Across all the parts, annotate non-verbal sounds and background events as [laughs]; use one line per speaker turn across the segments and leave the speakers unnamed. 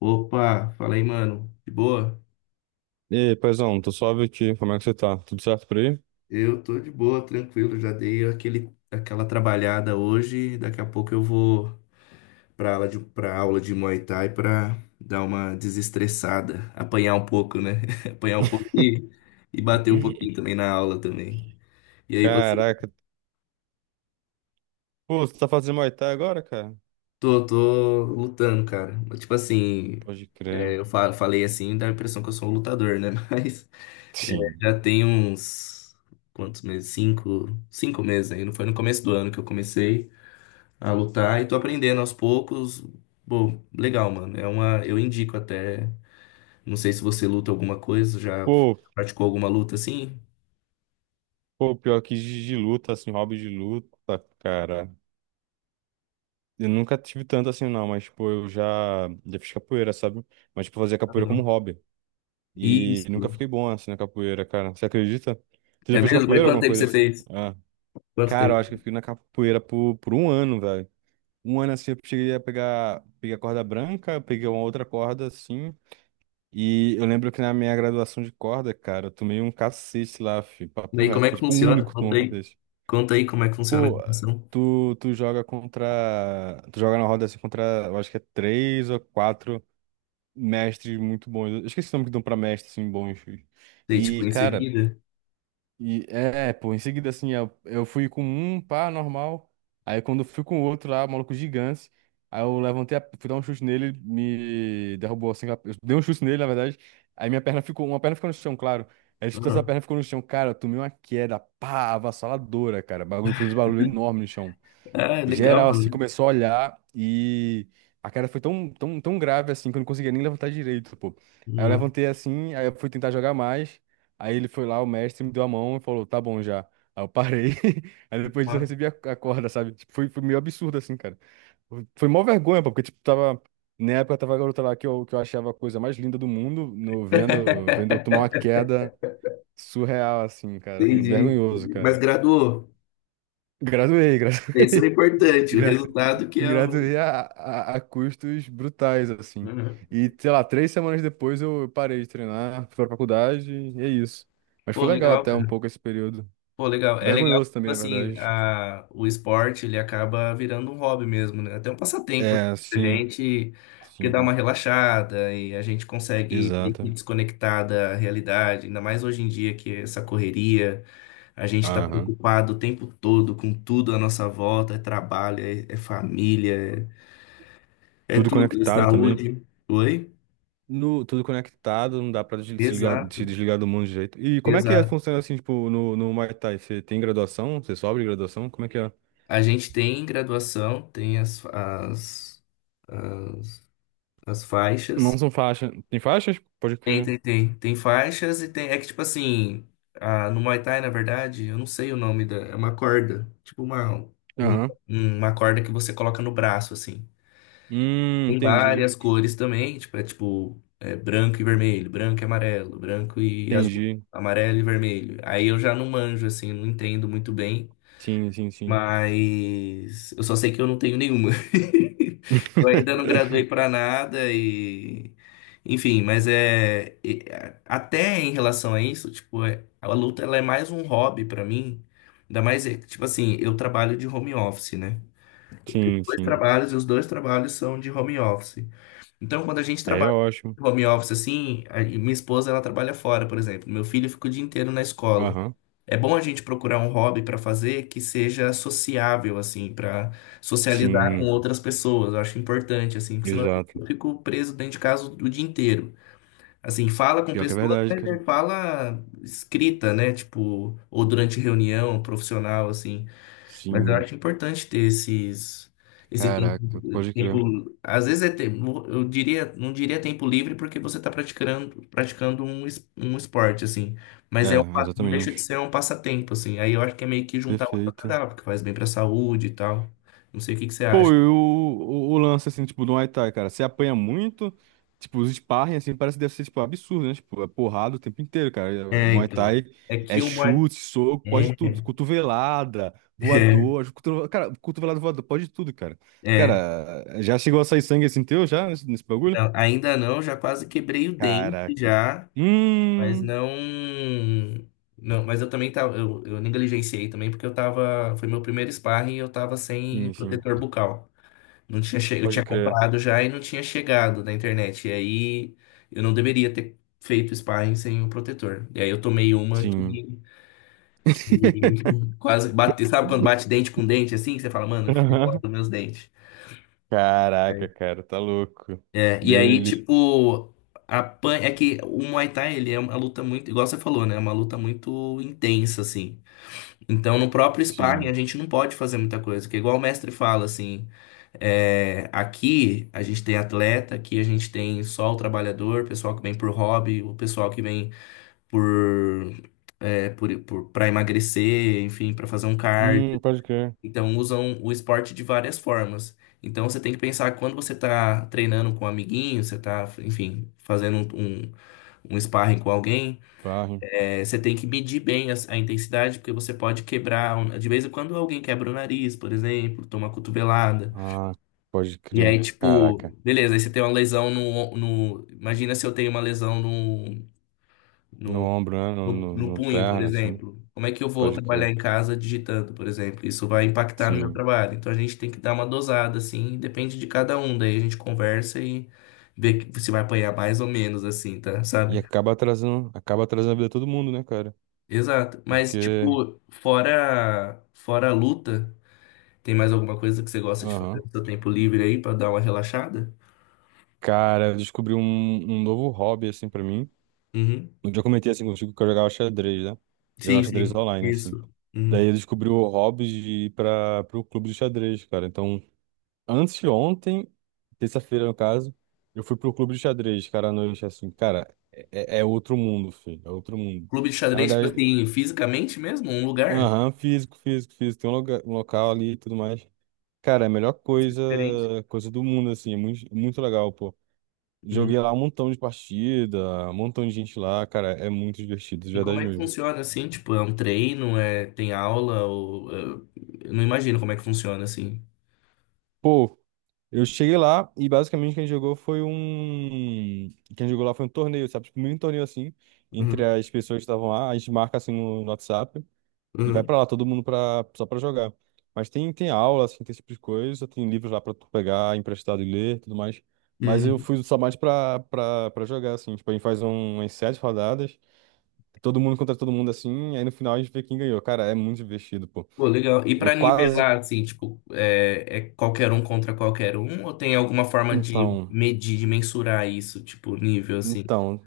Opa, fala aí, mano. De boa?
E aí, paizão, tô suave aqui. Como é que você tá? Tudo certo por aí?
Eu tô de boa, tranquilo. Já dei aquela trabalhada hoje. Daqui a pouco eu vou pra aula de Muay Thai pra dar uma desestressada, apanhar um pouco, né? [laughs] Apanhar um pouco e bater um pouquinho também na aula também. E aí você?
Caraca. Pô, você tá fazendo Muay Thai agora, cara?
Tô lutando, cara. Tipo assim,
Pode crer.
eu falei assim, dá a impressão que eu sou um lutador, né? [laughs] Mas é.
Sim.
Já tem uns, quantos meses? Cinco meses aí. Não, foi no começo do ano que eu comecei a lutar e tô aprendendo aos poucos. Bom, legal, mano. Eu indico até. Não sei se você luta alguma coisa, já
Pô,
praticou alguma luta assim?
pô, pior que de luta, assim, hobby de luta, cara. Eu nunca tive tanto assim, não, mas, pô, eu já fiz capoeira, sabe? Mas, tipo, eu fazia
Ah,
capoeira como
legal.
hobby. E nunca
Isso.
fiquei bom, assim, na capoeira, cara. Você acredita? Você já
É
fez
mesmo? Mas
capoeira,
quanto
alguma
tempo
coisa
você
assim?
fez?
Ah.
Quanto
Cara, eu
tempo?
acho que eu fiquei na capoeira por um ano, velho. Um ano assim eu cheguei a pegar, peguei a corda branca, eu peguei uma outra corda assim. E eu lembro que na minha graduação de corda, cara, eu tomei um cacete lá, fi,
E
papo
aí, como
reto.
é
Foi
que
tipo o
funciona?
único que tomou
Conta
um
aí.
cacete.
Conta aí como é que funciona a
Pô,
gravação.
tu joga contra. Tu joga na roda assim contra, eu acho que é três ou quatro mestres muito bons. Eu esqueci o nome que dão pra mestres assim bons. Fi.
Sei, tipo,
E,
em
cara.
seguida.
E é, pô, em seguida, assim, eu fui com um pá normal. Aí quando eu fui com o outro lá, maluco gigante. Aí eu levantei, a, fui dar um chute nele, me derrubou assim. Eu dei um chute nele, na verdade. Aí minha perna ficou, uma perna ficou no chão, claro. Aí chutou essa
Uhum.
perna ficou no chão. Cara, eu tomei uma queda, pá, avassaladora, cara. O bagulho fez um barulho enorme no chão.
Ah, legal,
Geral, assim,
mano.
começou a olhar e a cara foi tão, tão, tão grave, assim, que eu não conseguia nem levantar direito, pô. Aí eu
Nossa,
levantei assim, aí eu fui tentar jogar mais. Aí ele foi lá, o mestre me deu a mão e falou, tá bom já. Aí eu parei. [laughs] Aí depois disso eu
massa.
recebi a corda, sabe? Tipo, foi meio absurdo, assim, cara. Foi mó vergonha, pô, porque, tipo, tava. Na época tava a garota lá que eu achava a coisa mais linda do mundo, no, vendo, vendo eu tomar
[laughs]
uma queda surreal, assim, cara. Foi
Entendi.
vergonhoso,
Mas
cara.
graduou.
Graduei, [laughs]
Isso é
graduei.
importante, o
Gratu...
resultado que é
Gratuito
o. [laughs]
a custos brutais, assim.
Uhum.
E, sei lá, 3 semanas depois eu parei de treinar, fui pra faculdade e é isso. Mas
Pô,
foi legal
legal,
até um
cara.
pouco esse período.
Pô, legal. É legal que,
Vergonhoso
tipo
também, na
assim,
verdade.
o esporte ele acaba virando um hobby mesmo, né? Até um passatempo
É,
pra
sim,
gente, porque dá uma
sim,
relaxada e a gente consegue meio que
exato.
desconectar da realidade, ainda mais hoje em dia que é essa correria, a gente tá
Aham.
preocupado o tempo todo com tudo à nossa volta, é trabalho, é família, é
Tudo
tudo, é
conectado também.
saúde. Oi?
No, tudo conectado, não dá pra se
Exato.
desligar do mundo de jeito. E como é que é,
Exato.
funciona assim, tipo, no Muay Thai? Você tem graduação? Você sobe de graduação? Como é que é?
A gente tem graduação, tem as
Não
faixas.
são faixas. Tem faixas? Pode
Tem,
crer.
tem, tem. Tem faixas e tem. É que, tipo assim, ah, no Muay Thai, na verdade, eu não sei o nome da. É uma corda. Tipo um-
Aham.
uma corda que você coloca no braço, assim. Tem
Entendi.
várias cores também, tipo, é tipo, é branco e vermelho, branco e amarelo, branco e azul,
Entendi.
amarelo e vermelho. Aí eu já não manjo, assim, não entendo muito bem.
Sim, sim, sim.
Mas eu só sei que eu não tenho nenhuma. [laughs] Eu ainda não graduei
[laughs]
para nada e enfim. Mas até em relação a isso, tipo, a luta ela é mais um hobby para mim. Ainda mais, é, tipo assim, eu trabalho de home office, né?
Sim,
Dois
sim.
trabalhos e os dois trabalhos são de home office. Então, quando a gente
É
trabalha
ótimo.
de home office assim, e minha esposa ela trabalha fora, por exemplo. Meu filho fica o dia inteiro na escola.
Aham.
É bom a gente procurar um hobby para fazer que seja sociável, assim, para socializar com
Sim,
outras pessoas. Eu acho importante, assim, porque senão
exato.
eu fico preso dentro de casa o dia inteiro. Assim, fala com
Pior que é
pessoas,
verdade,
mas
cara.
é fala escrita, né? Tipo, ou durante reunião profissional, assim. Mas eu
Sim.
acho importante ter esse
Caraca,
tempo,
pode crer.
às vezes é tempo, eu diria, não diria tempo livre porque você está praticando um esporte, assim, mas
É,
é, não deixa de
exatamente.
ser um passatempo, assim, aí eu acho que é meio que juntar o
Perfeito.
agradável, porque faz bem para a saúde e tal, não sei o que que você
Pô,
acha.
e o lance, assim, tipo, do Muay Thai, cara, você apanha muito, tipo, os sparring, assim, parece que deve ser, tipo, absurdo, né? Tipo, é porrada o tempo inteiro, cara. É
É,
Muay
então,
Thai
é que
é
uma...
chute, soco, pode
É,
tudo. Cotovelada,
[laughs] é,
voador, cotovelada, cara, cotovelada, voador, pode tudo, cara.
é.
Cara, já chegou a sair sangue, assim, teu, já, nesse bagulho?
Não, ainda não. Já quase quebrei o dente,
Caraca.
já. Mas
Hum,
não. Não, mas eu também tava. Eu negligenciei também, porque eu tava. Foi meu primeiro sparring e eu tava sem
sim, sim,
protetor bucal. Não tinha che... Eu
pode
tinha
crer.
comprado já e não tinha chegado na internet. E aí eu não deveria ter feito sparring sem o protetor. E aí eu tomei uma
Sim.
que
[laughs]
[laughs] quase bate. Sabe quando bate dente com dente assim? Que você fala, mano, foi embora
Aham.
dos meus dentes.
Caraca, cara, tá louco.
É, e
Deus me
aí,
livre.
tipo, a pan é que o Muay Thai, ele é uma luta muito, igual você falou, né? É uma luta muito intensa, assim. Então, no próprio sparring, a
Sim.
gente não pode fazer muita coisa, porque igual o mestre fala, assim, é, aqui a gente tem atleta, aqui a gente tem só o trabalhador, o pessoal que vem por hobby, o pessoal que vem por, é, por, para emagrecer, enfim, para fazer um cardio.
Pode crer.
Então, usam o esporte de várias formas. Então, você tem que pensar que quando você tá treinando com um amiguinho, você tá, enfim, fazendo um sparring com alguém,
Parre.
você tem que medir bem a intensidade, porque você pode quebrar. De vez em quando alguém quebra o nariz, por exemplo, toma uma cotovelada.
Ah, pode
E aí,
crer.
tipo,
Caraca.
beleza, aí você tem uma lesão no, no. Imagina se eu tenho uma lesão
No
no,
ombro, né? No,
no,
no,
no
no
punho, por
perna, assim.
exemplo. Como é que eu vou
Pode crer.
trabalhar em casa digitando, por exemplo? Isso vai impactar no meu
Sim.
trabalho. Então a gente tem que dar uma dosada, assim, depende de cada um. Daí a gente conversa e vê se vai apanhar mais ou menos, assim, tá?
E
Sabe?
acaba atrasando a vida de todo mundo, né, cara?
Exato. Mas,
Porque,
tipo, fora a luta, tem mais alguma coisa que você gosta de fazer
aham.
no seu tempo livre aí pra dar uma relaxada?
Cara, eu descobri um novo hobby, assim, pra mim.
Uhum.
Um dia eu comentei, assim, contigo que eu jogava xadrez, né? Jogava
Sim,
xadrez
sim.
online, assim.
Isso. Uhum.
Daí eu descobri o hobby de ir pro clube de xadrez, cara. Então, antes de ontem, terça-feira no caso, eu fui pro clube de xadrez, cara, à noite, assim, cara, é, é outro mundo, filho, é outro mundo.
Clube de
Na
xadrez, tipo
verdade,
assim, fisicamente mesmo? Um lugar?
aham, físico, físico, físico, tem um, lugar, um local ali e tudo mais. Cara, é a melhor coisa,
Diferente.
coisa do mundo, assim, é muito, muito legal, pô.
Uhum.
Joguei lá um montão de partida, um montão de gente lá, cara, é muito divertido, de
E como
verdade
é que
mesmo.
funciona assim? Tipo, é um treino? É, tem aula? Ou, eu não imagino como é que funciona assim.
Pô, eu cheguei lá e basicamente quem jogou foi um. Quem jogou lá foi um torneio, sabe? Tipo, um mini torneio assim, entre
Uhum.
as pessoas que estavam lá. A gente marca assim no WhatsApp e vai
Uhum.
pra lá, todo mundo pra, só pra jogar. Mas tem aula, assim, tem esse tipo de coisa, tem livros lá pra tu pegar, emprestado e ler, tudo mais. Mas eu
Uhum.
fui só mais pra jogar, assim. Tipo, a gente faz um, umas sete rodadas, todo mundo contra todo mundo assim, aí no final a gente vê quem ganhou. Cara, é muito divertido, pô.
Pô, legal. E
Eu
pra
quase.
nivelar, assim, tipo, é qualquer um contra qualquer um? Ou tem alguma forma de
Então.
medir, de mensurar isso, tipo, nível, assim?
Então,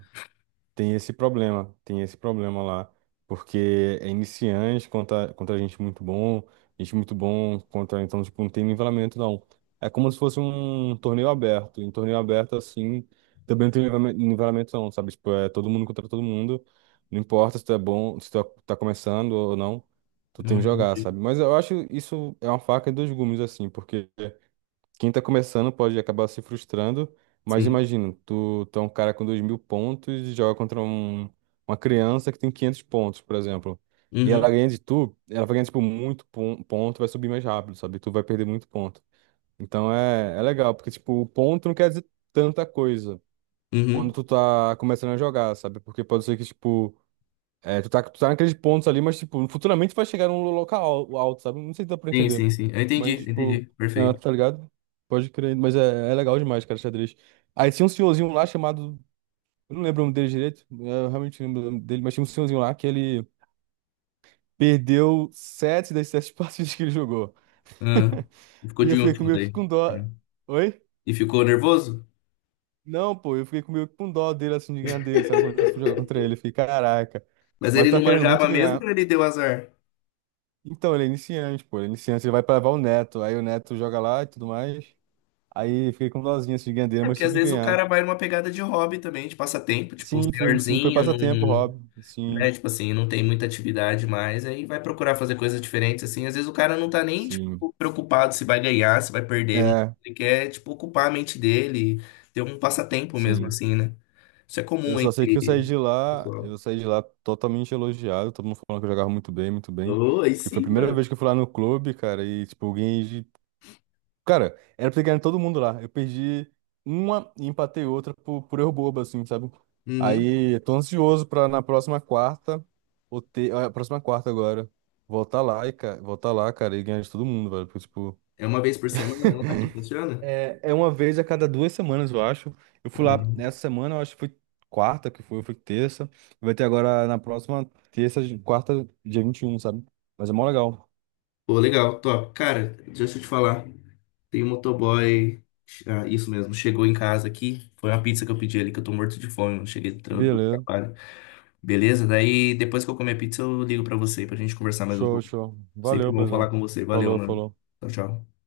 tem esse problema lá, porque é iniciante contra, contra gente muito bom contra, então, tipo, não tem nivelamento, não. É como se fosse um torneio aberto, em torneio aberto, assim, também não tem nivelamento, não, sabe? Tipo, é todo mundo contra todo mundo, não importa se tu é bom, se tu é, tá começando ou não, tu tem
Não
que jogar,
entendi.
sabe? Mas eu acho isso é uma faca de dois gumes, assim, porque quem tá começando pode acabar se frustrando, mas
Sim.
imagina, tu é um cara com 2.000 pontos e joga contra um, uma criança que tem 500 pontos, por exemplo. E ela
Uhum,
ganha de tu, ela vai ganhar, tipo, muito ponto, vai subir mais rápido, sabe? Tu vai perder muito ponto. Então é, é legal, porque, tipo, o ponto não quer dizer tanta coisa quando
uhum.
tu tá começando a jogar, sabe? Porque pode ser que, tipo, é, tu tá naqueles pontos ali, mas, tipo, futuramente vai chegar num local alto, sabe? Não sei se dá pra
Sim,
entender.
sim, sim. Eu entendi,
Mas, tipo,
entendi.
ah,
Perfeito.
tá ligado? Pode crer, mas é, é legal demais, cara, xadrez. Aí tinha um senhorzinho lá chamado. Eu não lembro o nome dele direito, é, eu realmente não lembro o nome dele, mas tinha um senhorzinho lá que ele perdeu sete das sete [laughs] partidas que ele jogou.
Ah, ficou
E
de
eu fiquei
último
meio que
daí.
com dó. Oi?
E ficou nervoso?
Não, pô, eu fiquei meio que com dó dele, assim, de ganhar dele, sabe? Quando eu fui jogar contra ele, eu fiquei, caraca.
Mas
Mas eu
ele não
tava querendo muito
manjava mesmo
ganhar.
ou ele deu azar?
Então, ele é iniciante, pô. Ele é iniciante, ele vai pra levar o Neto. Aí o Neto joga lá e tudo mais. Aí fiquei com dozinha assim, de ganhar dele,
É
mas
porque às
tive que
vezes o
ganhar.
cara vai numa pegada de hobby também, de passatempo, tipo, um
Sim, foi
senhorzinho,
passatempo,
num,
Rob. Sim,
né? Tipo assim, não tem muita atividade mais, aí vai procurar fazer coisas diferentes, assim. Às vezes o cara não tá nem,
sim.
tipo, preocupado se vai ganhar, se vai perder.
É,
Ele quer, tipo, ocupar a mente dele, ter um passatempo mesmo,
sim.
assim, né? Isso é
Eu
comum
só sei que eu saí
entre
de
o
lá, eu
pessoal.
saí de lá totalmente elogiado, todo mundo falando que eu jogava muito bem, muito bem.
Ô, aí
Porque foi a
sim,
primeira
mano.
vez que eu fui lá no clube, cara, e, tipo, eu ganhei de. Cara, era pra ter ganho todo mundo lá. Eu perdi uma e empatei outra por erro bobo, assim, sabe?
Uhum.
Aí, eu tô ansioso pra na próxima quarta, ou ter, a próxima quarta agora, voltar lá e, cara, voltar lá, cara, e ganhar de todo mundo, velho. Porque, tipo,
É uma vez por semana lá que funciona?
é uma vez a cada 2 semanas, eu acho. Eu fui lá
Ah.
essa semana, eu acho que foi quarta que foi, foi terça. Vai ter agora na próxima terça, quarta, dia 21 sabe? Mas é mó legal.
Pô, legal, top. Cara, deixa eu te falar. Tem um motoboy. Ah, isso mesmo, chegou em casa aqui. Foi uma pizza que eu pedi ali, que eu tô morto de fome, mano. Cheguei do
Beleza.
trabalho. Beleza? Daí depois que eu comer pizza, eu ligo pra você pra gente conversar mais um
Show,
pouco.
show.
Sempre
Valeu,
bom falar
paizão.
com você. Valeu,
Falou,
mano.
falou.
Tchau, tchau.